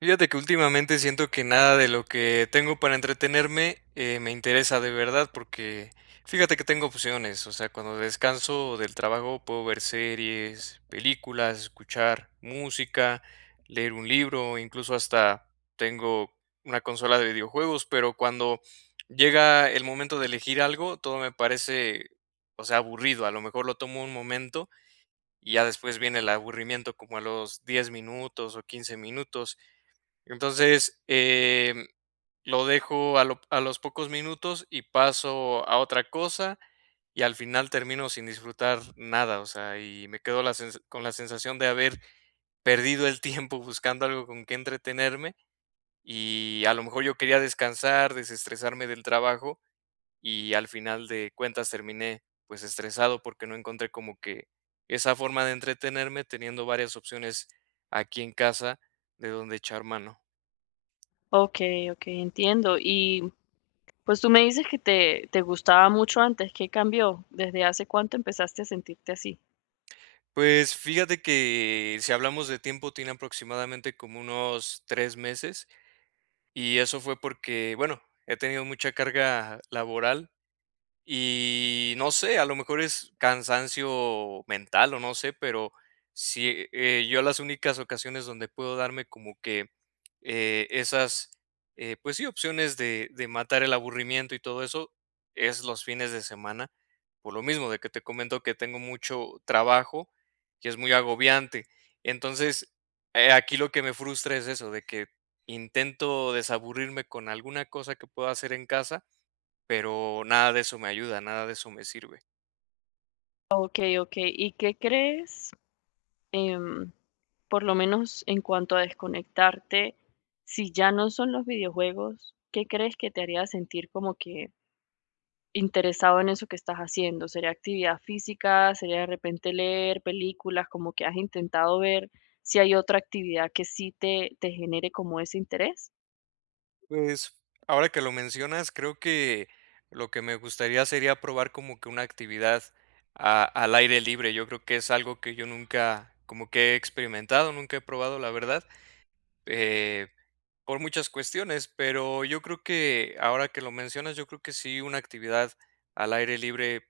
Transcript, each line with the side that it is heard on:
right: Fíjate que últimamente siento que nada de lo que tengo para entretenerme, me interesa de verdad, porque fíjate que tengo opciones, o sea, cuando descanso del trabajo puedo ver series, películas, escuchar música, leer un libro, incluso hasta tengo una consola de videojuegos, pero cuando llega el momento de elegir algo, todo me parece, o sea, aburrido, a lo mejor lo tomo un momento y ya después viene el aburrimiento como a los 10 minutos o 15 minutos. Entonces, lo dejo a los pocos minutos y paso a otra cosa y al final termino sin disfrutar nada, o sea, y me quedo con la sensación de haber perdido el tiempo buscando algo con que entretenerme y a lo mejor yo quería descansar, desestresarme del trabajo y al final de cuentas terminé pues estresado porque no encontré como que esa forma de entretenerme teniendo varias opciones aquí en casa de donde echar mano.
left: Okey, okey, entiendo. Y, pues, tú me dices que te gustaba mucho antes, ¿qué cambió? ¿Desde hace cuánto empezaste a sentirte así?
right: Pues fíjate que si hablamos de tiempo, tiene aproximadamente como unos 3 meses, y eso fue porque, bueno, he tenido mucha carga laboral. Y no sé, a lo mejor es cansancio mental o no sé, pero sí, yo las únicas ocasiones donde puedo darme como que eh, esas, pues sí, opciones de matar el aburrimiento y todo eso es los fines de semana, por lo mismo de que te comento que tengo mucho trabajo y es muy agobiante. Entonces, aquí lo que me frustra es eso, de que intento desaburrirme con alguna cosa que pueda hacer en casa pero nada de eso me ayuda, nada de eso me sirve.
left: Okey, okey. ¿Y qué crees, em, por lo menos en cuanto a desconectarte, si ya no son los videojuegos, qué crees que te haría sentir como que interesado en eso que estás haciendo? ¿Sería actividad física? ¿Sería de repente leer películas? Como que has intentado ver si hay otra actividad que sí te genere como ese interés.
right: Pues, ahora que lo mencionas, creo que lo que me gustaría sería probar como que una actividad a al aire libre. Yo creo que es algo que yo nunca como que he experimentado, nunca he probado, la verdad, eh, por muchas cuestiones, pero yo creo que ahora que lo mencionas, yo creo que sí una actividad al aire libre,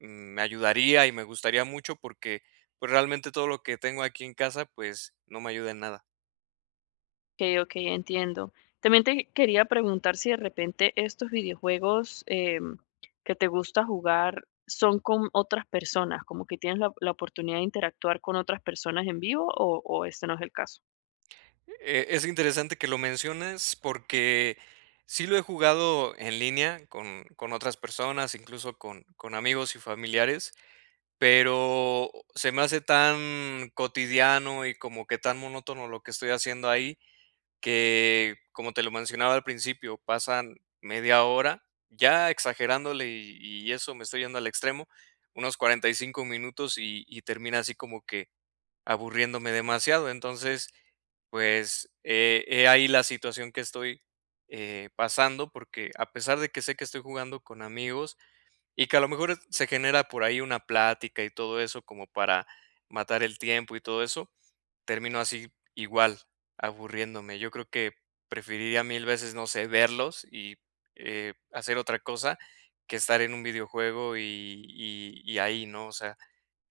right: mm, me ayudaría y me gustaría mucho porque, pues, realmente todo lo que tengo aquí en casa, pues, no me ayuda en nada.
left: Okey, okey, entiendo. También te quería preguntar si de repente estos videojuegos, que te gusta jugar son con otras personas, como que tienes la oportunidad de interactuar con otras personas en vivo, o este no es el caso.
right: Es interesante que lo menciones porque sí lo he jugado en línea con otras personas, incluso con amigos y familiares, pero se me hace tan cotidiano y como que tan monótono lo que estoy haciendo ahí que, como te lo mencionaba al principio, pasan media hora, ya exagerándole y eso me estoy yendo al extremo, unos 45 minutos y termina así como que aburriéndome demasiado. Entonces, pues, he ahí la situación que estoy pasando, porque a pesar de que sé que estoy jugando con amigos y que a lo mejor se genera por ahí una plática y todo eso como para matar el tiempo y todo eso, termino así igual, aburriéndome. Yo creo que preferiría mil veces, no sé, verlos y hacer otra cosa que estar en un videojuego y ahí, ¿no? O sea,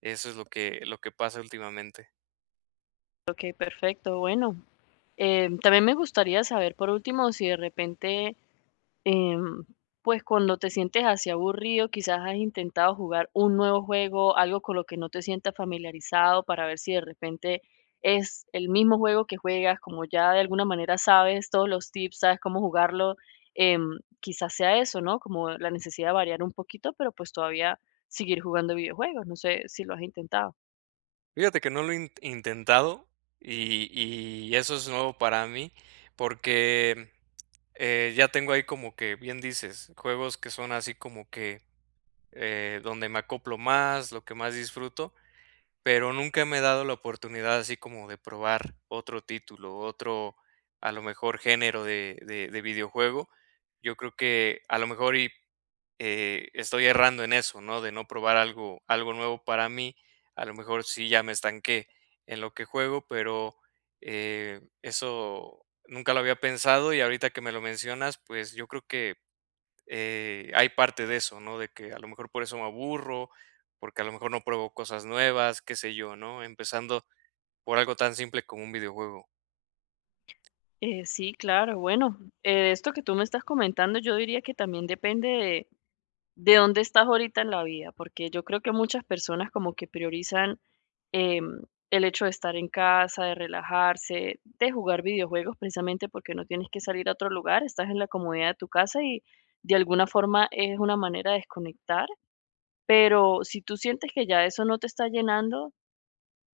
right: eso es lo que pasa últimamente.
left: Okey, perfecto. Bueno, también me gustaría saber, por último, si de repente Em, pues cuando te sientes así aburrido, quizás has intentado jugar un nuevo juego, algo con lo que no te sientas familiarizado para ver si de repente es el mismo juego que juegas, como ya de alguna manera sabes todos los tips, sabes cómo jugarlo, quizás sea eso, ¿no? Como la necesidad de variar un poquito, pero pues todavía seguir jugando videojuegos, no sé si lo has intentado.
right: Fíjate que no lo he in intentado y eso es nuevo para mí, porque, ya tengo ahí como que, bien dices, juegos que son así como que, donde me acoplo más, lo que más disfruto pero nunca me he dado la oportunidad así como de probar otro título, otro, a lo mejor, género de videojuego. Yo creo que a lo mejor estoy errando en eso, ¿no? De no probar algo nuevo para mí. A lo mejor sí ya me estanqué en lo que juego, pero, eso nunca lo había pensado y ahorita que me lo mencionas, pues, yo creo que hay parte de eso, ¿no? De que a lo mejor por eso me aburro, porque a lo mejor no pruebo cosas nuevas, qué sé yo, ¿no? Empezando por algo tan simple como un videojuego.
left: Sí, claro, bueno, de esto que tú me estás comentando, yo diría que también depende de ¿de dónde estás ahorita en la vida? Porque yo creo que muchas personas como que priorizan em, el hecho de estar en casa, de relajarse, de jugar videojuegos, precisamente porque no tienes que salir a otro lugar, estás en la comodidad de tu casa y de alguna forma es una manera de desconectar, pero si tú sientes que ya eso no te está llenando,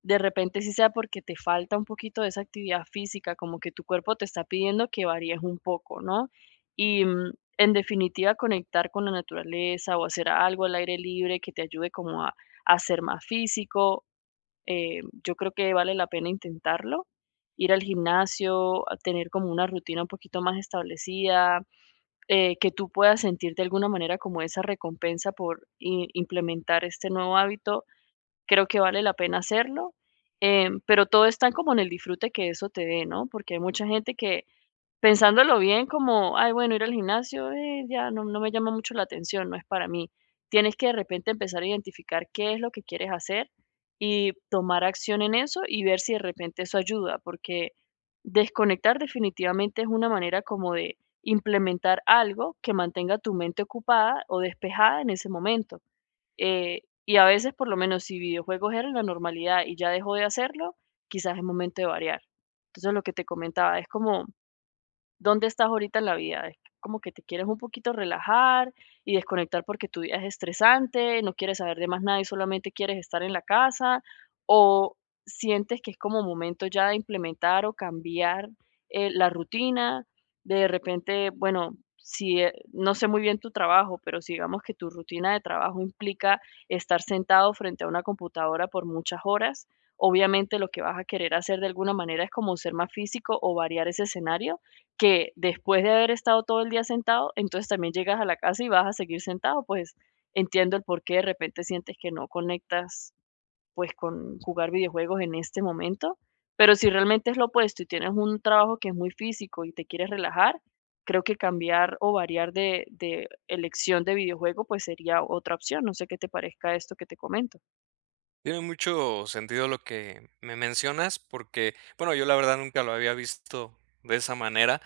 left: de repente sí sea porque te falta un poquito de esa actividad física, como que tu cuerpo te está pidiendo que varíes un poco, ¿no? Y, en definitiva, conectar con la naturaleza o hacer algo al aire libre que te ayude como a ser más físico, yo creo que vale la pena intentarlo, ir al gimnasio, a tener como una rutina un poquito más establecida, que tú puedas sentir de alguna manera como esa recompensa por i implementar este nuevo hábito. Creo que vale la pena hacerlo, pero todo está como en el disfrute que eso te dé, ¿no? Porque hay mucha gente que pensándolo bien, como, ay, bueno, ir al gimnasio, ya no, no me llama mucho la atención, no es para mí. Tienes que de repente empezar a identificar qué es lo que quieres hacer y tomar acción en eso y ver si de repente eso ayuda, porque desconectar definitivamente es una manera como de implementar algo que mantenga tu mente ocupada o despejada en ese momento. Y a veces, por lo menos, si videojuegos eran la normalidad y ya dejó de hacerlo, quizás es momento de variar. Entonces, lo que te comentaba es como ¿dónde estás ahorita en la vida? Es como que te quieres un poquito relajar y desconectar porque tu día es estresante, no quieres saber de más nada y solamente quieres estar en la casa, o sientes que es como momento ya de implementar o cambiar la rutina, de repente, bueno, si no sé muy bien tu trabajo, pero si digamos que tu rutina de trabajo implica estar sentado frente a una computadora por muchas horas, obviamente lo que vas a querer hacer de alguna manera es como ser más físico o variar ese escenario, que después de haber estado todo el día sentado, entonces también llegas a la casa y vas a seguir sentado, pues entiendo el por qué de repente sientes que no conectas pues con jugar videojuegos en este momento, pero si realmente es lo opuesto y tienes un trabajo que es muy físico y te quieres relajar, creo que cambiar o variar de elección de videojuego pues sería otra opción. No sé qué te parezca esto que te comento.
right: Tiene mucho sentido lo que me mencionas, porque, bueno, yo la verdad nunca lo había visto de esa manera.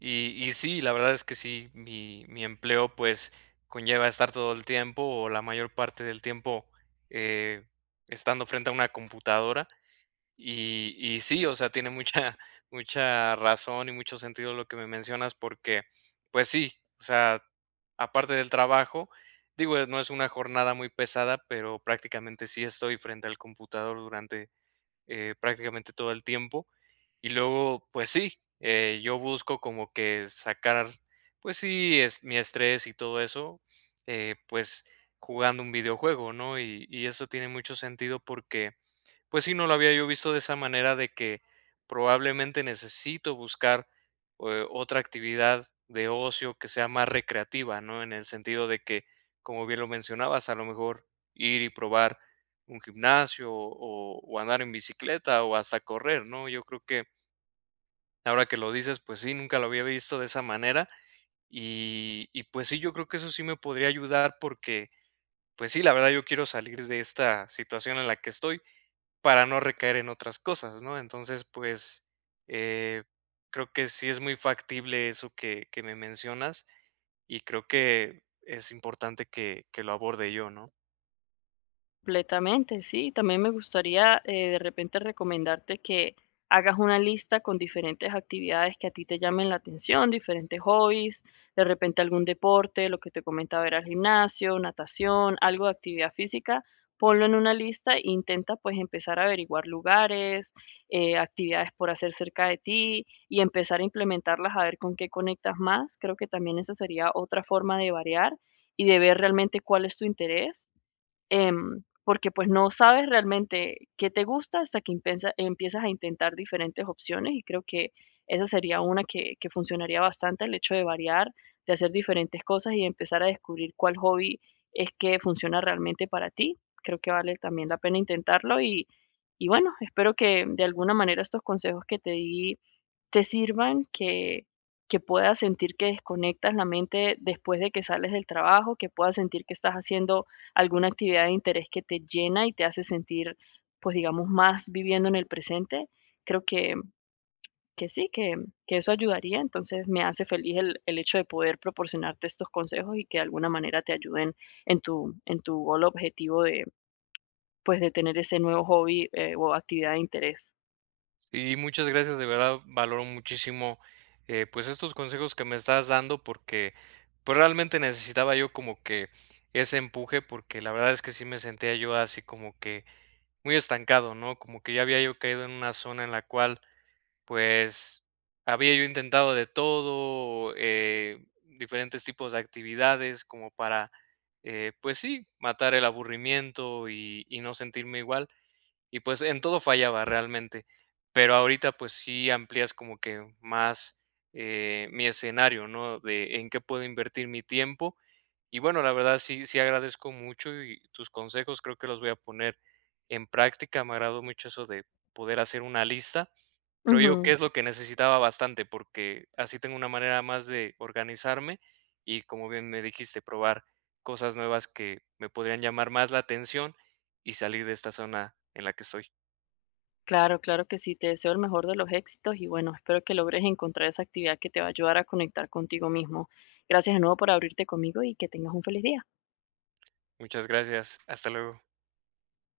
right: Y sí, la verdad es que sí, mi empleo pues conlleva estar todo el tiempo o la mayor parte del tiempo eh, estando frente a una computadora. Y sí, o sea, tiene mucha mucha razón y mucho sentido lo que me mencionas porque, pues sí, o sea, aparte del trabajo, digo, no es una jornada muy pesada, pero prácticamente sí estoy frente al computador durante, prácticamente todo el tiempo. Y luego, pues sí, yo busco como que sacar, pues sí, es mi estrés y todo eso, pues jugando un videojuego, ¿no? Y eso tiene mucho sentido porque pues sí, no lo había yo visto de esa manera de que probablemente necesito buscar, otra actividad de ocio que sea más recreativa, ¿no? En el sentido de que, como bien lo mencionabas, a lo mejor ir y probar un gimnasio o andar en bicicleta o hasta correr, ¿no? Yo creo que ahora que lo dices, pues sí, nunca lo había visto de esa manera y pues sí, yo creo que eso sí me podría ayudar porque, pues sí, la verdad yo quiero salir de esta situación en la que estoy para no recaer en otras cosas, ¿no? Entonces, pues, eh, creo que sí es muy factible eso que me mencionas, y creo que es importante que lo aborde yo, ¿no?
left: Completamente, sí. También me gustaría, de repente recomendarte que hagas una lista con diferentes actividades que a ti te llamen la atención, diferentes hobbies, de repente algún deporte, lo que te comentaba era el gimnasio, natación, algo de actividad física. Ponlo en una lista e intenta pues empezar a averiguar lugares, actividades por hacer cerca de ti y empezar a implementarlas a ver con qué conectas más. Creo que también esa sería otra forma de variar y de ver realmente cuál es tu interés, porque pues no sabes realmente qué te gusta hasta que empiezas a intentar diferentes opciones y creo que esa sería una que funcionaría bastante, el hecho de variar, de hacer diferentes cosas y empezar a descubrir cuál hobby es que funciona realmente para ti. Creo que vale también la pena intentarlo. Y, y bueno, espero que de alguna manera estos consejos que te di te sirvan, que puedas sentir que desconectas la mente después de que sales del trabajo, que puedas sentir que estás haciendo alguna actividad de interés que te llena y te hace sentir, pues digamos, más viviendo en el presente. Creo que sí, que eso ayudaría. Entonces me hace feliz el hecho de poder proporcionarte estos consejos y que de alguna manera te ayuden en tu gol objetivo de, pues, de tener ese nuevo hobby, o actividad de interés.
right: Y muchas gracias, de verdad valoro muchísimo, pues, estos consejos que me estás dando porque, pues, realmente necesitaba yo como que ese empuje, porque la verdad es que sí me sentía yo así como que muy estancado, ¿no? Como que ya había yo caído en una zona en la cual pues, había yo intentado de todo, diferentes tipos de actividades como para, pues sí, matar el aburrimiento y no sentirme igual, y pues en todo fallaba realmente. Pero ahorita, pues sí amplías como que más, mi escenario, ¿no? De en qué puedo invertir mi tiempo. Y bueno, la verdad sí agradezco mucho y tus consejos creo que los voy a poner en práctica. Me agradó mucho eso de poder hacer una lista. Creo yo que
left: Ujú.
right: es lo que necesitaba bastante, porque así tengo una manera más de organizarme y, como bien me dijiste, probar cosas nuevas que me podrían llamar más la atención y salir de esta zona en la que estoy.
left: Claro, claro que sí, te deseo el mejor de los éxitos y bueno, espero que logres encontrar esa actividad que te va a ayudar a conectar contigo mismo. Gracias de nuevo por abrirte conmigo y que tengas un feliz día.
right: Muchas gracias. Hasta luego.